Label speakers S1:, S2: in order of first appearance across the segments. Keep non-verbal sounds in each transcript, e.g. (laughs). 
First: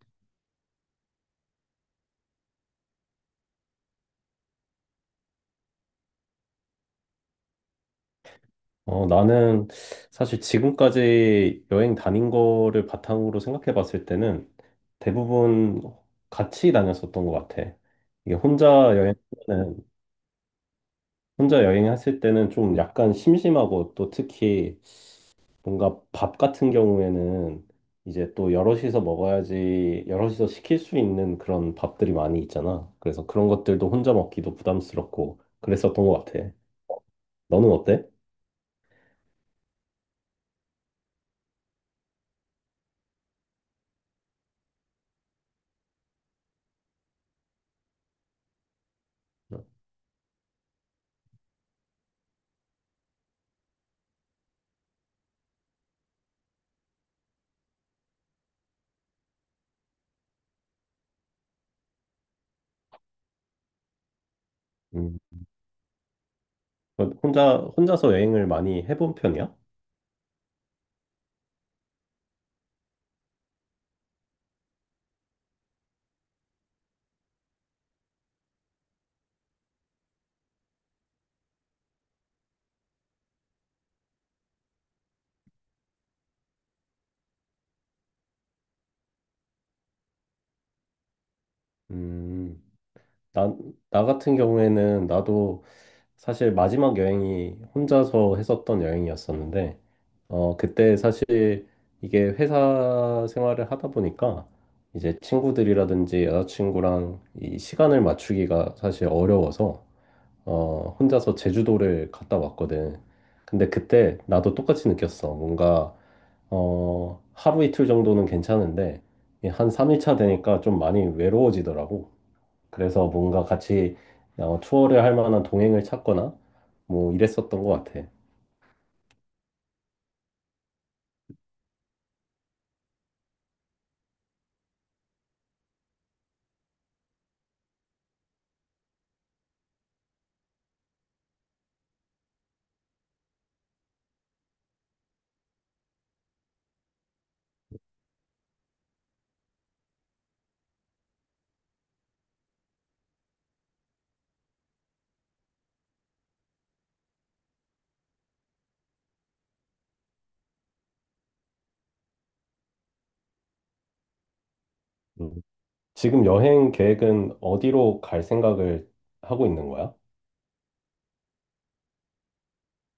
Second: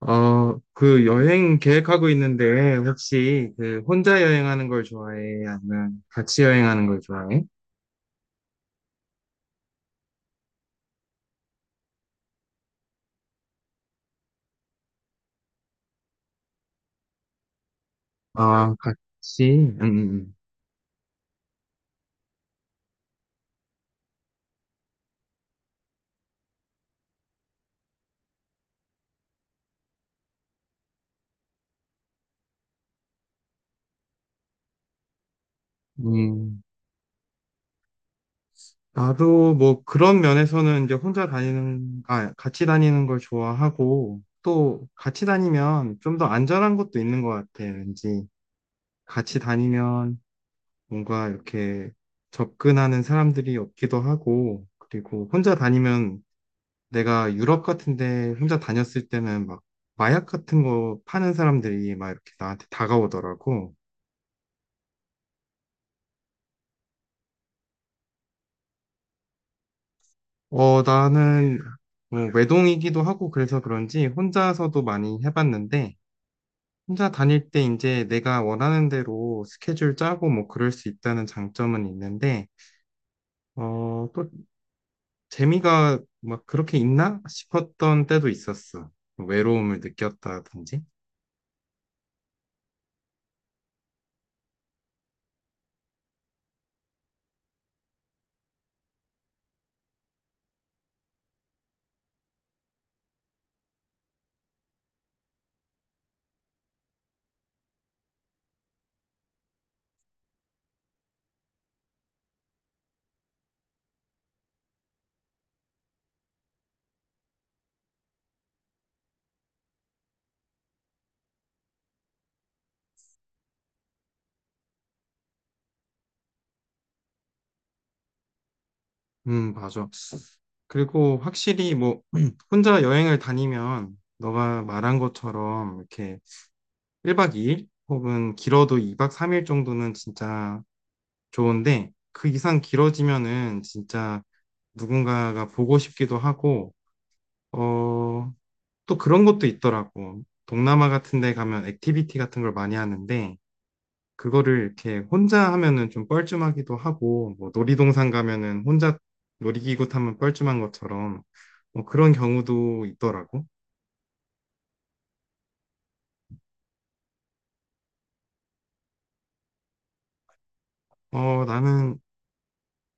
S1: 그 여행 계획하고 있는데 혹시 그 혼자 여행하는 걸 좋아해? 아니면 같이 여행하는 걸 좋아해?
S2: 나는 사실 지금까지 여행 다닌 거를 바탕으로 생각해 봤을 때는 대부분 같이 다녔었던 것 같아. 이게 혼자
S1: 아, 같이?
S2: 여행은, 혼자 여행했을 때는 좀 약간 심심하고 또 특히 뭔가 밥 같은 경우에는 이제 또 여럿이서 먹어야지, 여럿이서 시킬 수 있는 그런 밥들이 많이 있잖아. 그래서 그런 것들도 혼자 먹기도 부담스럽고 그랬었던 것 같아.
S1: 음.
S2: 너는 어때?
S1: 나도 뭐 그런 면에서는 이제 같이 다니는 걸 좋아하고 또 같이 다니면 좀 더 안전한 것도 있는 것 같아. 왠지 같이 다니면 뭔가 이렇게 접근하는 사람들이 없기도 하고, 그리고 혼자 다니면 내가 유럽 같은데 혼자 다녔을 때는 막 마약 같은 거 파는 사람들이 막 이렇게 나한테 다가오더라고.
S2: 음. 혼자서 여행을 많이 해본 편이야?
S1: 나는 뭐 외동이기도 하고 그래서 그런지 혼자서도 많이 해봤는데, 혼자 다닐 때 이제 내가 원하는 대로 스케줄 짜고 뭐 그럴 수 있다는 장점은 있는데 어, 또 재미가 막 그렇게 있나 싶었던 때도 있었어. 외로움을 느꼈다든지.
S2: 음, 나, 나 같은 경우에는 나도 사실 마지막 여행이 혼자서 했었던 여행이었었는데, 그때 사실 이게 회사 생활을 하다 보니까 이제 친구들이라든지 여자친구랑 이 시간을 맞추기가 사실 어려워서 혼자서 제주도를 갔다 왔거든. 근데 그때 나도 똑같이 느꼈어. 뭔가, 하루 이틀 정도는 괜찮은데, 이한 3일차 되니까 좀 많이 외로워지더라고. 그래서 뭔가 같이 투어를 할 만한 동행을 찾거나, 뭐 이랬었던 것 같아.
S1: 맞아. 그리고 확실히 뭐 (clears throat) 혼자 여행을 다니면 너가 말한 것처럼 이렇게 1박 2일 혹은 길어도 2박 3일 정도는 진짜 좋은데, 그 이상 길어지면은 진짜 누군가가 보고 싶기도 하고, 어, 또 그런 것도 있더라고. 동남아 같은 데 가면 액티비티 같은 걸 많이 하는데 그거를 이렇게 혼자 하면은 좀 뻘쭘하기도 하고, 뭐 놀이동산 가면은 혼자 놀이기구 타면 뻘쭘한 것처럼, 뭐 그런 경우도 있더라고.
S2: 음. 지금 여행 계획은 어디로 갈 생각을 하고 있는 거야?
S1: 나는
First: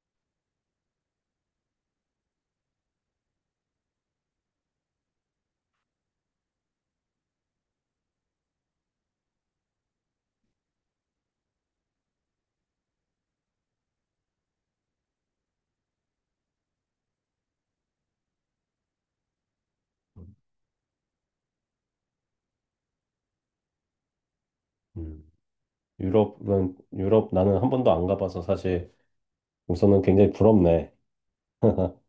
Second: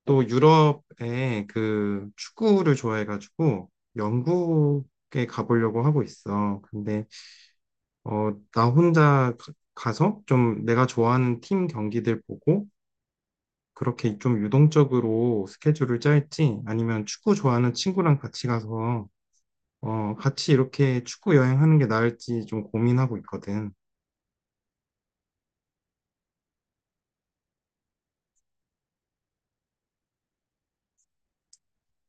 S1: 또 유럽에 그 축구를 좋아해가지고, 영국에 가보려고 하고 있어. 근데, 어, 나 혼자 가서 좀 내가 좋아하는 팀 경기들 보고, 그렇게 좀 유동적으로 스케줄을 짤지, 아니면 축구 좋아하는 친구랑 같이 가서 어, 같이 이렇게 축구 여행하는 게 나을지 좀 고민하고 있거든.
S2: 음. 유럽 나는 한 번도 안 가봐서 사실 우선은 굉장히 부럽네. (laughs)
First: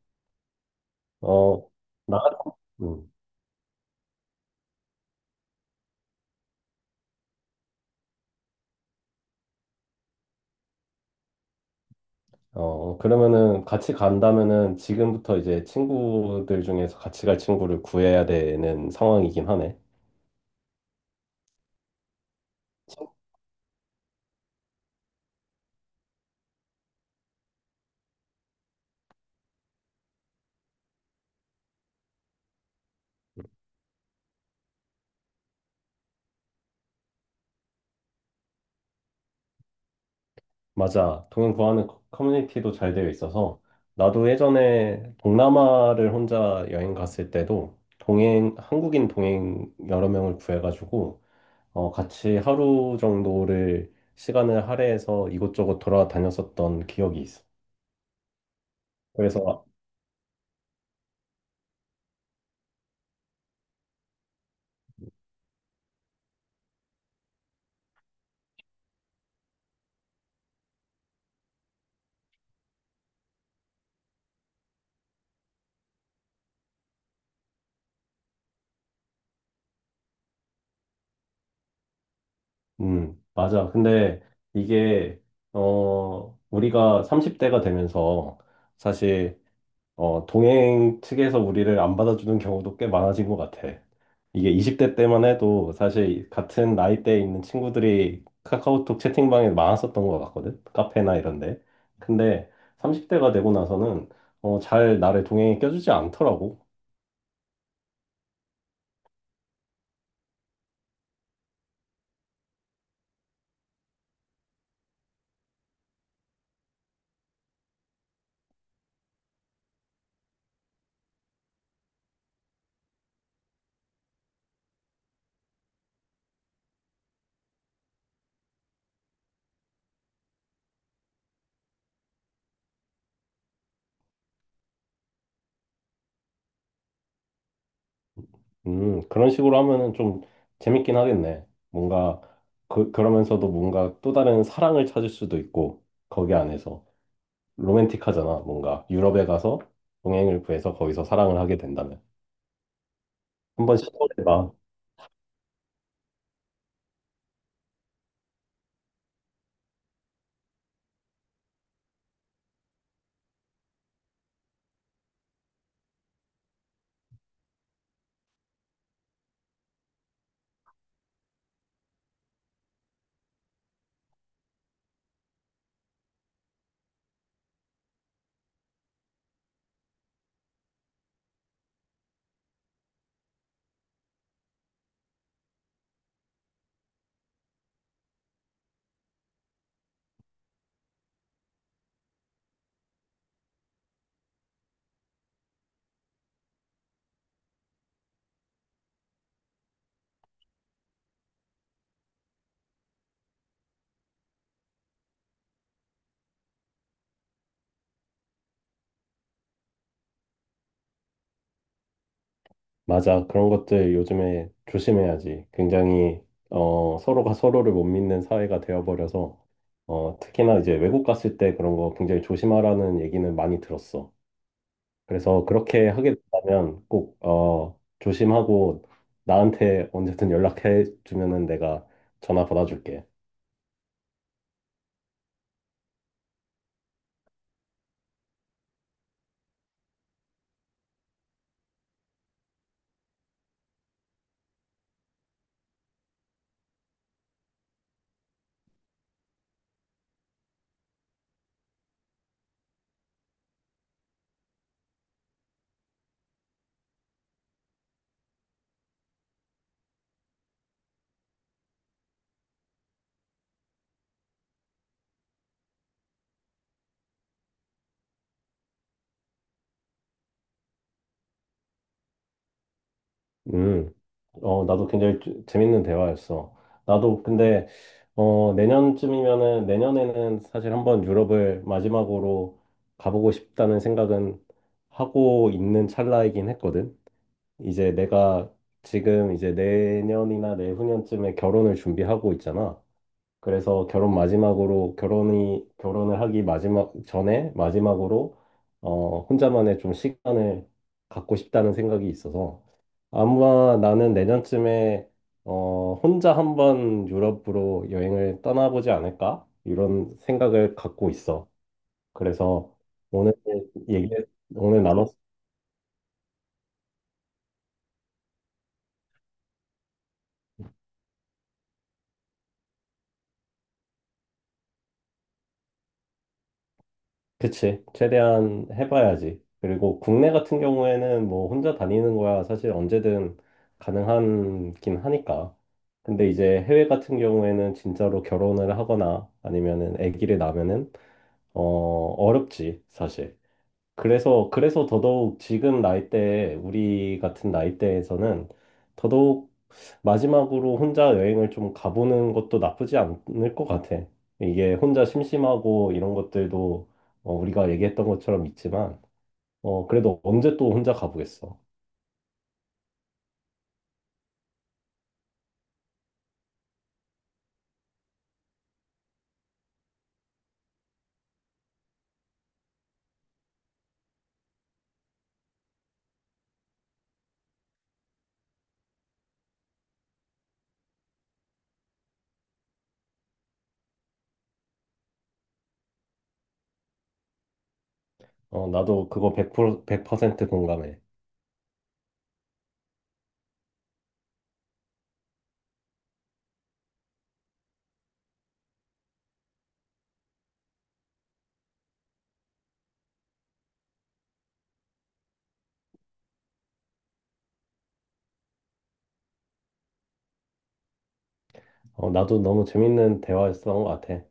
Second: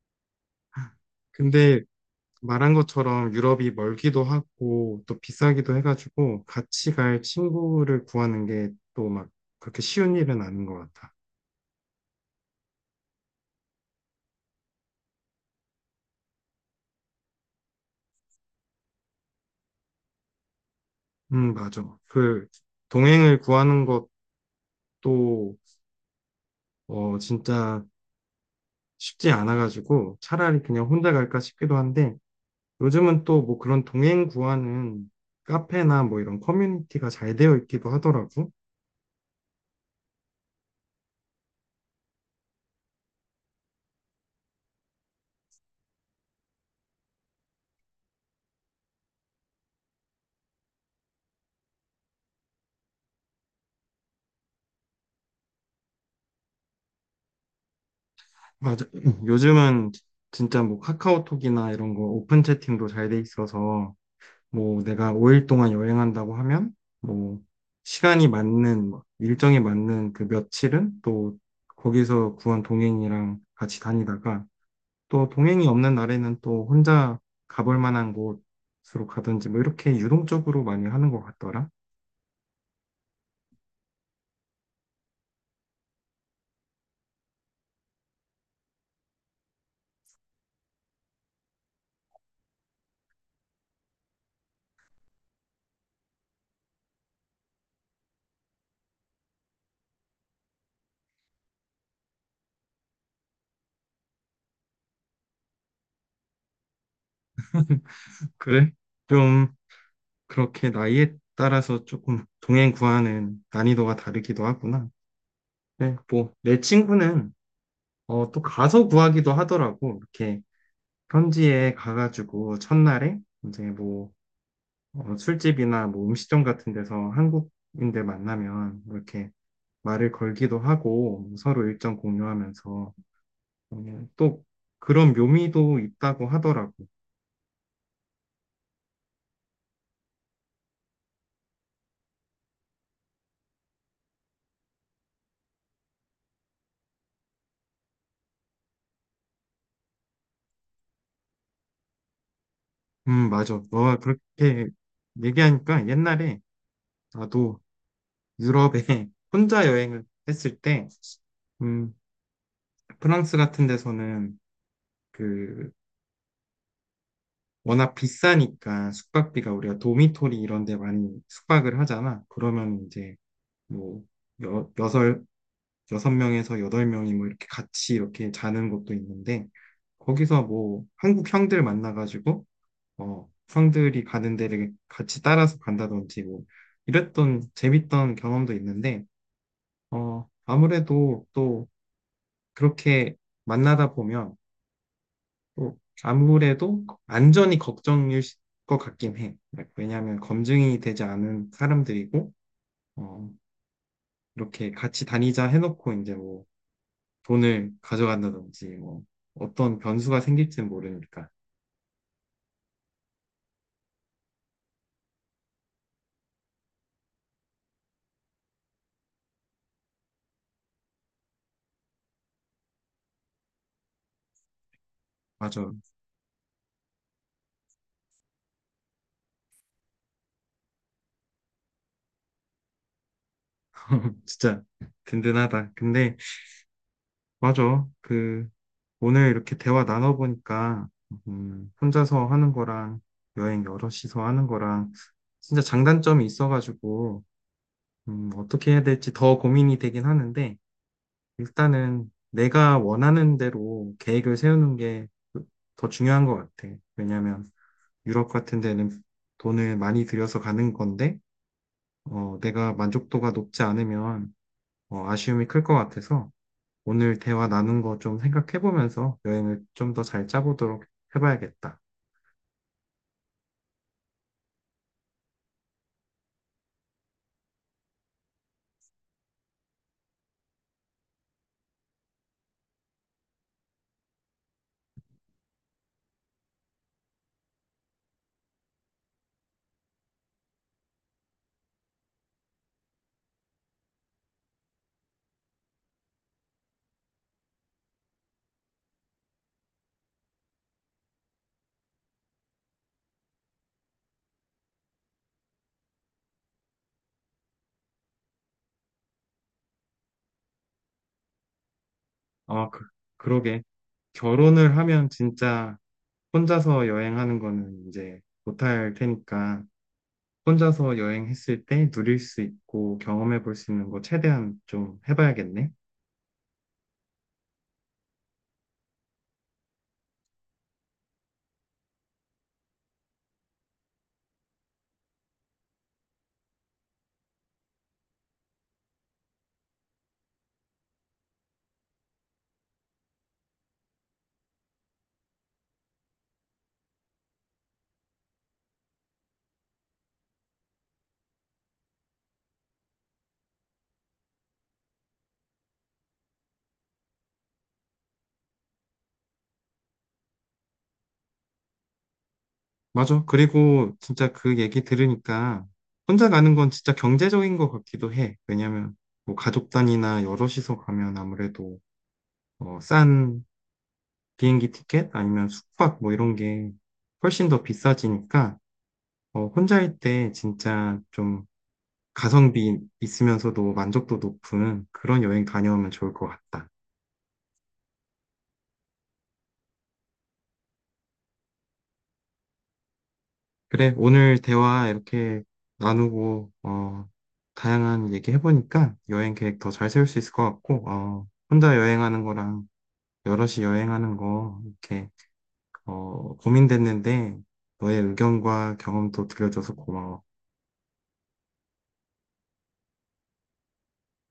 S2: 어,
S1: 근데
S2: 나,
S1: 말한
S2: 음,
S1: 것처럼 유럽이 멀기도 하고 또 비싸기도 해가지고 같이 갈 친구를 구하는 게 또 막 그렇게 쉬운 일은 아닌 것 같아.
S2: 그러면은 같이 간다면은 지금부터 이제 친구들 중에서 같이 갈 친구를 구해야 되는 상황이긴 하네.
S1: 맞아. 그 동행을 구하는 것도 어, 진짜 쉽지 않아가지고 차라리 그냥 혼자 갈까 싶기도 한데, 요즘은 또 뭐 그런 동행 구하는 카페나 뭐 이런 커뮤니티가 잘 되어 있기도 하더라고.
S2: 맞아. 동행 구하는 커뮤니티도 잘 되어 있어서 나도 예전에 동남아를 혼자 여행 갔을 때도 동행 한국인 동행 여러 명을 구해가지고 같이 하루 정도를 시간을 할애해서 이곳저곳 돌아다녔었던 기억이 있어.
S1: 맞아.
S2: 그래서
S1: 요즘은 진짜 뭐 카카오톡이나 이런 거 오픈 채팅도 잘 돼 있어서 뭐 내가 5일 동안 여행한다고 하면 뭐 시간이 맞는 뭐 일정에 맞는 그 며칠은 또 거기서 구한 동행이랑 같이 다니다가, 또 동행이 없는 날에는 또 혼자 가볼 만한 곳으로 가든지 뭐 이렇게 유동적으로 많이 하는 것 같더라.
S2: 맞아. 근데 이게, 우리가 30대가 되면서 사실, 동행 측에서 우리를 안 받아주는 경우도 꽤 많아진 것 같아. 이게 20대 때만 해도 사실 같은 나이대에 있는 친구들이 카카오톡 채팅방에 많았었던 것 같거든. 카페나 이런데. 근데 30대가 되고 나서는, 잘 나를 동행에 껴주지 않더라고.
S1: 그래? 좀 그렇게 나이에 따라서 조금 동행 구하는 난이도가 다르기도 하구나. 네, 뭐, 내 친구는, 어, 또 가서 구하기도 하더라고. 이렇게, 현지에 가가지고, 첫날에, 이제 뭐, 어, 술집이나 뭐 음식점 같은 데서 한국인들 만나면, 뭐 이렇게 말을 걸기도 하고, 뭐 서로 일정 공유하면서, 어, 또, 그런 묘미도 있다고 하더라고.
S2: 그런 식으로 하면은 좀 재밌긴 하겠네. 뭔가, 그러면서도 뭔가 또 다른 사랑을 찾을 수도 있고, 거기 안에서. 로맨틱하잖아, 뭔가. 유럽에 가서 동행을 구해서 거기서 사랑을 하게 된다면.
S1: 맞아.
S2: 한번
S1: 너가
S2: 시도해봐.
S1: 그렇게 얘기하니까 옛날에 나도 유럽에 (laughs) 혼자 여행을 했을 때, 음, 프랑스 같은 데서는 그 워낙 비싸니까 숙박비가, 우리가 도미토리 이런 데 많이 숙박을 하잖아. 그러면 이제 뭐 여, 여섯, 여섯 명에서 여덟 명이 뭐 이렇게 같이 이렇게 자는 것도 있는데, 거기서 뭐 한국 형들 만나가지고 어, 형들이 가는 데를 같이 따라서 간다든지 뭐 이랬던 재밌던 경험도 있는데, 어, 아무래도 또 그렇게 만나다 보면 또 아무래도 안전이 걱정일 것 같긴 해. Like, 왜냐하면 검증이 되지 않은 사람들이고, 어, 이렇게 같이 다니자 해놓고 이제 뭐 돈을 가져간다든지 뭐 어떤 변수가 생길지는 모르니까.
S2: 맞아. 그런 것들 요즘에 조심해야지. 굉장히, 서로가 서로를 못 믿는 사회가 되어버려서, 특히나 이제 외국 갔을 때 그런 거 굉장히 조심하라는 얘기는 많이 들었어. 그래서
S1: 맞아.
S2: 그렇게 하게 된다면 꼭 조심하고 나한테 언제든 연락해 주면은 내가 전화 받아줄게.
S1: (laughs) 진짜 든든하다. 근데 맞아. 그 오늘 이렇게 대화 나눠보니까 혼자서 하는 거랑 여행 여럿이서 하는 거랑 진짜 장단점이 있어가지고 어떻게 해야 될지 더 고민이 되긴 하는데, 일단은 내가 원하는 대로 계획을 세우는 게 더 중요한 것 같아. 왜냐하면 유럽 같은 데는 돈을 많이 들여서 가는 건데, 어, 내가 만족도가 높지 않으면 어, 아쉬움이 클 것 같아서 오늘 대화 나눈 거 좀 생각해보면서 여행을 좀 더 잘 짜보도록 해봐야겠다.
S2: 음, 나도 굉장히 재밌는 대화였어. 나도 근데 내년쯤이면은 내년에는 사실 한번 유럽을 마지막으로 가보고 싶다는 생각은 하고 있는 찰나이긴 했거든. 이제 내가 지금 이제 내년이나 내후년쯤에 결혼을 준비하고 있잖아. 그래서 결혼 마지막으로 결혼이 결혼을 하기 마지막 전에 마지막으로 혼자만의 좀 시간을 갖고 싶다는 생각이 있어서 아마 나는 내년쯤에 혼자 한번 유럽으로 여행을 떠나보지 않을까 이런 생각을 갖고 있어.
S1: 아,
S2: 그래서
S1: 그,
S2: 오늘
S1: 그러게.
S2: 얘기
S1: 결혼을
S2: 오늘 나눴.
S1: 하면 진짜 혼자서 여행하는 거는 이제 못할 테니까 혼자서 여행했을 때 누릴 수 있고 경험해 볼 수 있는 거 최대한 좀 해봐야겠네.
S2: 그치. 최대한 해봐야지. 그리고 국내 같은 경우에는 뭐 혼자 다니는 거야 사실 언제든 가능하긴 하니까. 근데 이제 해외 같은 경우에는 진짜로 결혼을 하거나 아니면은 아기를 낳으면은 어렵지, 사실. 그래서 더더욱 지금 나이대에, 우리 같은 나이대에서는 더더욱 마지막으로 혼자 여행을 좀 가보는 것도 나쁘지 않을 것 같아. 이게 혼자 심심하고 이런 것들도 우리가 얘기했던 것처럼 있지만, 그래도 언제 또 혼자 가보겠어.
S1: 맞아. 그리고 진짜 그 얘기 들으니까 혼자 가는 건 진짜 경제적인 것 같기도 해. 왜냐면 뭐 가족 단위나 여럿이서 가면 아무래도 어, 싼 비행기 티켓 아니면 숙박 뭐 이런 게 훨씬 더 비싸지니까 어, 혼자일 때 진짜 좀 가성비 있으면서도 만족도 높은 그런 여행 다녀오면 좋을 것 같다.
S2: 나도 그거 100%, 100% 공감해.
S1: 그래, 오늘 대화 이렇게 나누고, 어, 다양한 얘기 해보니까 여행 계획 더 잘 세울 수 있을 것 같고, 어, 혼자 여행하는 거랑 여럿이 여행하는 거, 이렇게, 어, 고민됐는데, 너의 의견과 경험도 들려줘서 고마워.
S2: 나도 너무 재밌는 대화였던 것 같아.